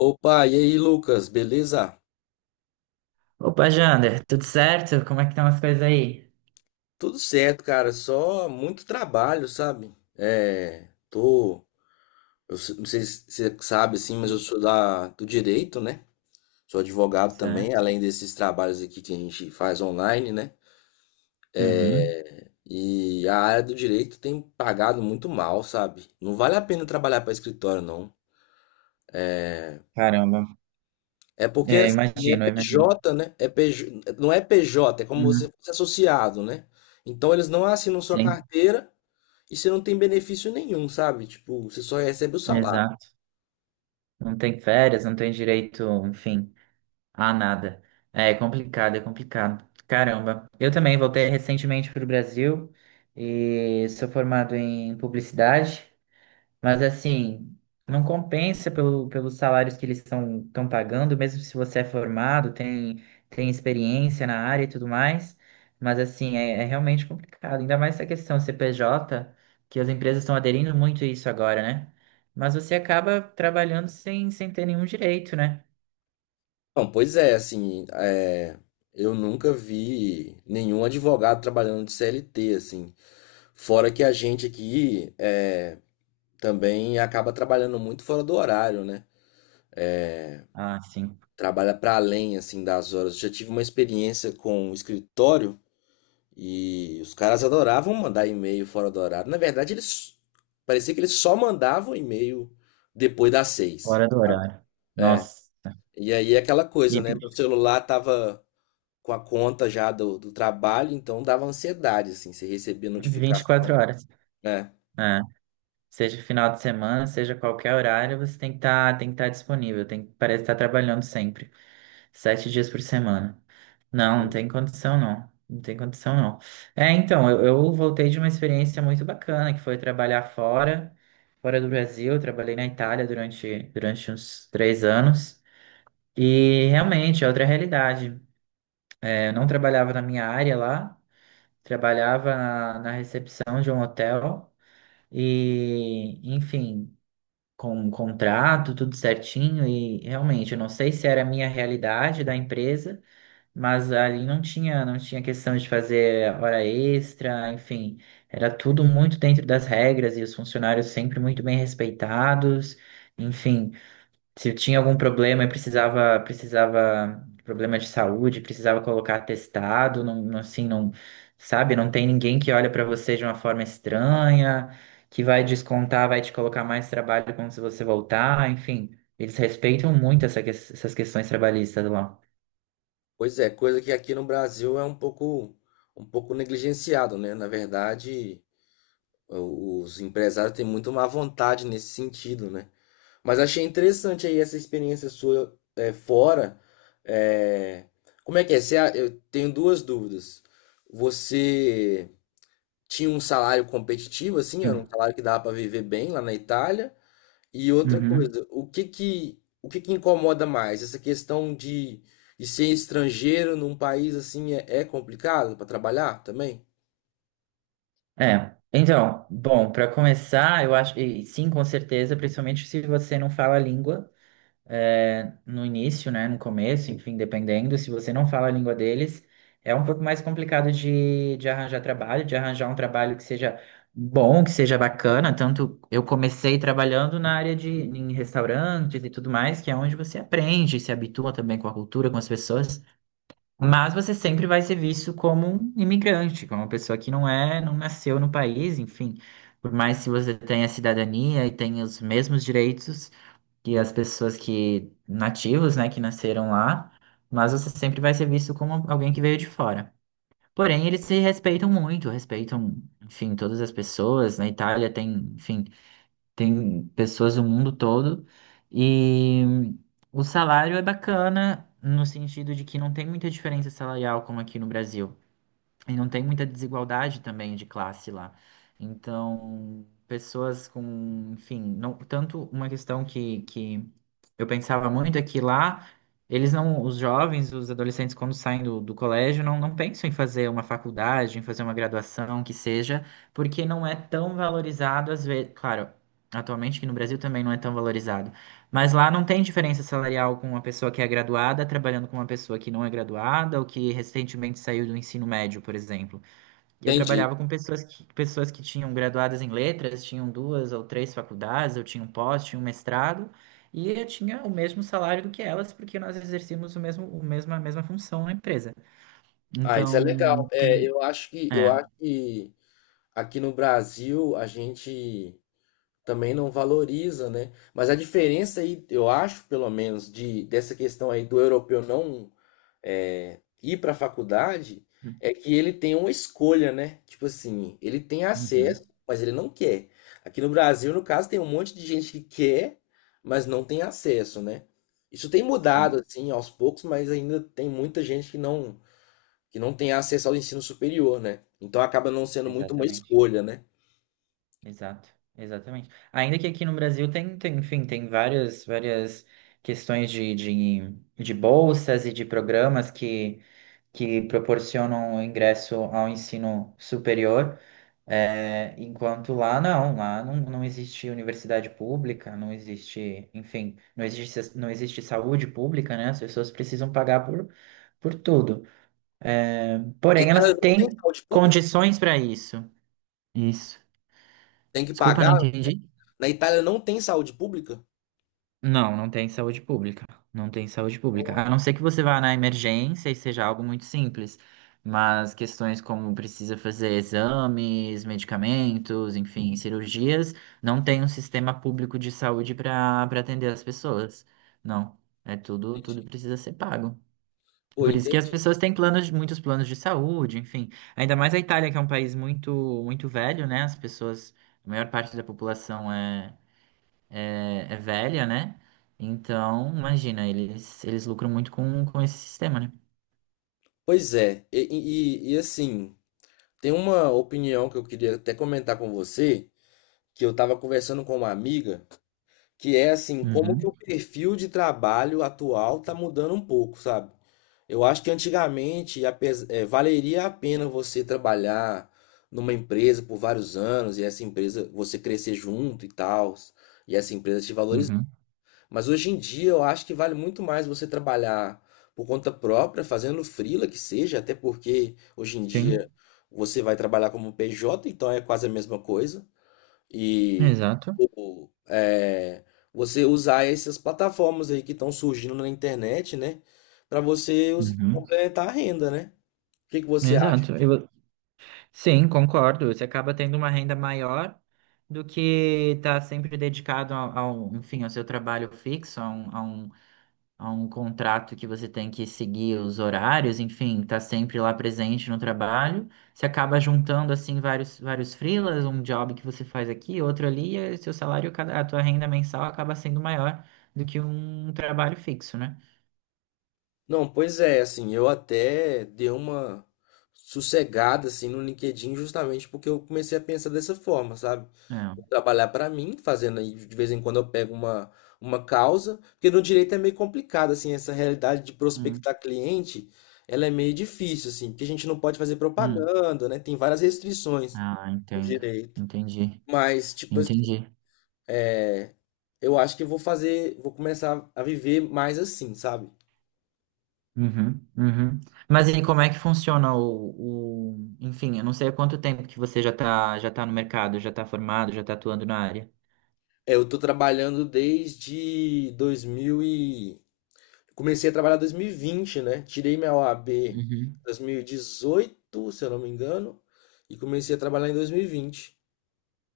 Opa, e aí, Lucas, beleza? Opa, Jander, tudo certo? Como é que estão as coisas aí? Tudo certo, cara, só muito trabalho, sabe? Não sei se você sabe assim, mas eu sou da do direito, né? Sou advogado também, Certo. além desses trabalhos aqui que a gente faz online, né? Uhum. E a área do direito tem pagado muito mal, sabe? Não vale a pena trabalhar para escritório, não. Caramba. É porque É, assim, é imagino, eu imagino. PJ, né? É PJ, não é PJ, é como você Uhum. fosse associado, né? Então eles não assinam sua Sim, carteira e você não tem benefício nenhum, sabe? Tipo, você só recebe o salário. exato. Não tem férias, não tem direito, enfim, a nada. É complicado, é complicado. Caramba. Eu também voltei recentemente para o Brasil e sou formado em publicidade. Mas assim, não compensa pelos salários que eles estão pagando, mesmo se você é formado, tem experiência na área e tudo mais. Mas assim, é realmente complicado. Ainda mais essa questão CPJ, que as empresas estão aderindo muito a isso agora, né? Mas você acaba trabalhando sem ter nenhum direito, né? Não, pois é, assim, é, eu nunca vi nenhum advogado trabalhando de CLT, assim. Fora que a gente aqui é, também acaba trabalhando muito fora do horário, né? Ah, sim. Trabalha para além, assim, das horas. Eu já tive uma experiência com um escritório. E os caras adoravam mandar e-mail fora do horário. Na verdade, eles parecia que eles só mandavam e-mail depois das seis, Fora do sabe? horário. Nossa. E aí é aquela E coisa, né? Meu celular tava com a conta já do trabalho, então dava ansiedade, assim, você recebia 24 notificação, horas. né? É. Seja final de semana, seja qualquer horário, você tem que estar disponível, tem que parece estar trabalhando sempre, 7 dias por semana. Não, não E- tem condição não, não tem condição não. É, então, eu voltei de uma experiência muito bacana, que foi trabalhar fora do Brasil, eu trabalhei na Itália durante uns 3 anos, e realmente é outra realidade. É, eu não trabalhava na minha área lá, trabalhava na recepção de um hotel, e, enfim, com um contrato, tudo certinho, e realmente, eu não sei se era a minha realidade da empresa, mas ali não tinha questão de fazer hora extra, enfim, era tudo muito dentro das regras e os funcionários sempre muito bem respeitados, enfim, se eu tinha algum problema e problema de saúde, precisava colocar atestado, assim, não, sabe, não tem ninguém que olha para você de uma forma estranha, que vai descontar, vai te colocar mais trabalho quando você voltar, enfim, eles respeitam muito essas questões trabalhistas lá. Pois é, coisa que aqui no Brasil é um pouco negligenciado, né? Na verdade, os empresários têm muito má vontade nesse sentido, né? Mas achei interessante aí essa experiência sua, fora. É, Como é que é? Eu tenho duas dúvidas. Você tinha um salário competitivo, assim, era um Hum. salário que dava para viver bem lá na Itália? E outra Uhum. coisa, o que que incomoda mais? Essa questão de ser estrangeiro num país assim, é complicado para trabalhar também? É. Então, bom, para começar, eu acho, e sim, com certeza, principalmente se você não fala a língua, é, no início, né, no começo, enfim, dependendo, se você não fala a língua deles, é um pouco mais complicado de arranjar trabalho, de arranjar um trabalho que seja bom, que seja bacana. Tanto eu comecei trabalhando na área de em restaurantes e tudo mais, que é onde você aprende, se habitua também com a cultura, com as pessoas, mas você sempre vai ser visto como um imigrante, como uma pessoa que não é, não nasceu no país, enfim. Por mais que você tenha cidadania e tenha os mesmos direitos, que as pessoas que nativos, né, que nasceram lá, mas você sempre vai ser visto como alguém que veio de fora. Porém, eles se respeitam muito, respeitam, enfim, todas as pessoas. Na Itália tem, enfim, tem pessoas do mundo todo e o salário é bacana no sentido de que não tem muita diferença salarial como aqui no Brasil. E não tem muita desigualdade também de classe lá. Então, pessoas com, enfim, não, tanto uma questão que eu pensava muito é que lá eles não, os jovens, os adolescentes, quando saem do colégio, não pensam em fazer uma faculdade, em fazer uma graduação, que seja, porque não é tão valorizado às vezes. Claro, atualmente aqui no Brasil também não é tão valorizado, mas lá não tem diferença salarial com uma pessoa que é graduada trabalhando com uma pessoa que não é graduada ou que recentemente saiu do ensino médio, por exemplo. Eu Entendi. trabalhava com pessoas que tinham graduadas em letras, tinham duas ou três faculdades, eu tinha um pós, tinha um mestrado, e eu tinha o mesmo salário do que elas, porque nós exercíamos a mesma função na empresa. Ah, isso é Então, legal. Tem. Eu É. acho que aqui no Brasil a gente também não valoriza, né? Mas a diferença aí, eu acho, pelo menos, de dessa questão aí do europeu não ir para a faculdade, é que ele tem uma escolha, né? Tipo assim, ele tem Uhum. acesso, mas ele não quer. Aqui no Brasil, no caso, tem um monte de gente que quer, mas não tem acesso, né? Isso tem Sim, mudado, assim, aos poucos, mas ainda tem muita gente que não tem acesso ao ensino superior, né? Então acaba não sendo muito uma exatamente. escolha, né? Exato, exatamente. Ainda que aqui no Brasil enfim, tem várias questões de bolsas e de programas que proporcionam o ingresso ao ensino superior, é, enquanto lá não existe universidade pública, não existe, enfim, não existe saúde pública, né? As pessoas precisam pagar por tudo. É, A porém, elas Itália não tem têm saúde pública? condições para isso. Isso. Tem que Desculpa, não pagar? entendi. Na Itália não tem saúde pública? Não, não tem saúde pública. Não tem saúde pública. A não ser que você vá na emergência e seja algo muito simples. Mas questões como precisa fazer exames, medicamentos, enfim, cirurgias, não tem um sistema público de saúde para atender as pessoas. Não. É tudo, tudo Entendi. precisa ser pago. Pô, Por isso que as entendi. pessoas têm planos, muitos planos de saúde, enfim. Ainda mais a Itália, que é um país muito, muito velho, né? As pessoas, a maior parte da população é velha, né? Então, imagina, eles lucram muito com esse sistema, né? Pois é, e, assim, tem uma opinião que eu queria até comentar com você, que eu estava conversando com uma amiga, que é assim, como que Uhum, o perfil de trabalho atual tá mudando um pouco, sabe? Eu acho que valeria a pena você trabalhar numa empresa por vários anos e essa empresa você crescer junto e tal, e essa empresa te valorizar. uhum. Mas hoje em dia eu acho que vale muito mais você trabalhar por conta própria, fazendo freela que seja, até porque hoje em dia Sim, você vai trabalhar como PJ, então é quase a mesma coisa. E exato. tipo, é, você usar essas plataformas aí que estão surgindo na internet, né? Para Uhum. complementar a renda, né? O que que você acha? Exato. Sim, concordo. Você acaba tendo uma renda maior do que tá sempre dedicado enfim, ao seu trabalho fixo, um, a um contrato que você tem que seguir os horários, enfim, tá sempre lá presente no trabalho. Você acaba juntando assim vários freelas, um job que você faz aqui, outro ali, e seu salário, cada- a tua renda mensal acaba sendo maior do que um trabalho fixo, né? Não, pois é, assim, eu até dei uma sossegada assim no LinkedIn justamente porque eu comecei a pensar dessa forma, sabe? Vou É. trabalhar para mim, fazendo aí de vez em quando eu pego uma causa, porque no direito é meio complicado assim, essa realidade de Hum, prospectar cliente, ela é meio difícil assim, porque a gente não pode fazer hum. propaganda, né? Tem várias restrições Ah, no entendo. direito. Entendi. Mas tipo assim, Entendi. é, eu acho que eu vou fazer, vou começar a viver mais assim, sabe? Uhum, uhum. Mas e como é que funciona Enfim, eu não sei há quanto tempo que você já tá no mercado, já tá formado, já tá atuando na área. Eu tô trabalhando desde 2000 e... Comecei a trabalhar em 2020, né? Tirei minha OAB em 2018, se eu não me engano, e comecei a trabalhar em 2020.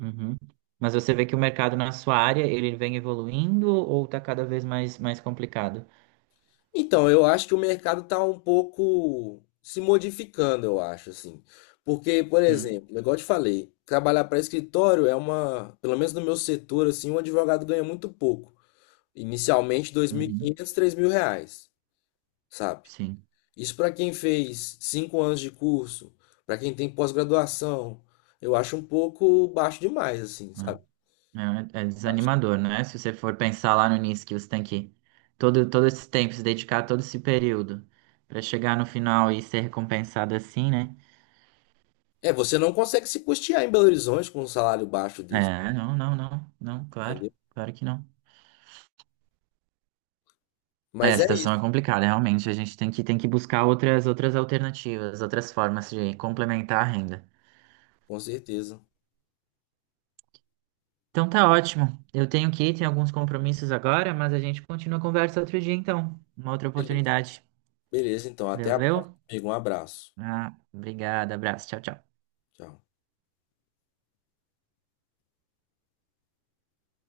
Uhum. Mas você vê que o mercado na sua área, ele vem evoluindo ou tá cada vez mais complicado? Então, eu acho que o mercado tá um pouco se modificando, eu acho, assim. Porque, por Hum. exemplo, igual eu te falei, trabalhar para escritório é uma, pelo menos no meu setor, assim, um advogado ganha muito pouco. Inicialmente, 2.500, mil e Uhum. quinhentos, três mil reais, sabe? Sim. Isso para quem fez 5 anos de curso, para quem tem pós-graduação, eu acho um pouco baixo demais, assim, sabe? É, é Baixo. desanimador, né? Se você for pensar lá no início que você tem que todo esse tempo, se dedicar a todo esse período para chegar no final e ser recompensado assim, né? É, você não consegue se custear em Belo Horizonte com um salário baixo desse, É, não, não, não, não, claro, entendeu? claro que não. É, a Mas é situação é isso, complicada, realmente. A gente tem que buscar outras alternativas, outras formas de complementar a renda. com certeza. Então tá ótimo. Eu tenho que ir, tenho alguns compromissos agora, mas a gente continua a conversa outro dia, então. Uma outra Beleza. oportunidade. Beleza, então, até a próxima, Valeu? amigo. Um abraço. Ah, obrigado, abraço. Tchau, tchau. Tchau.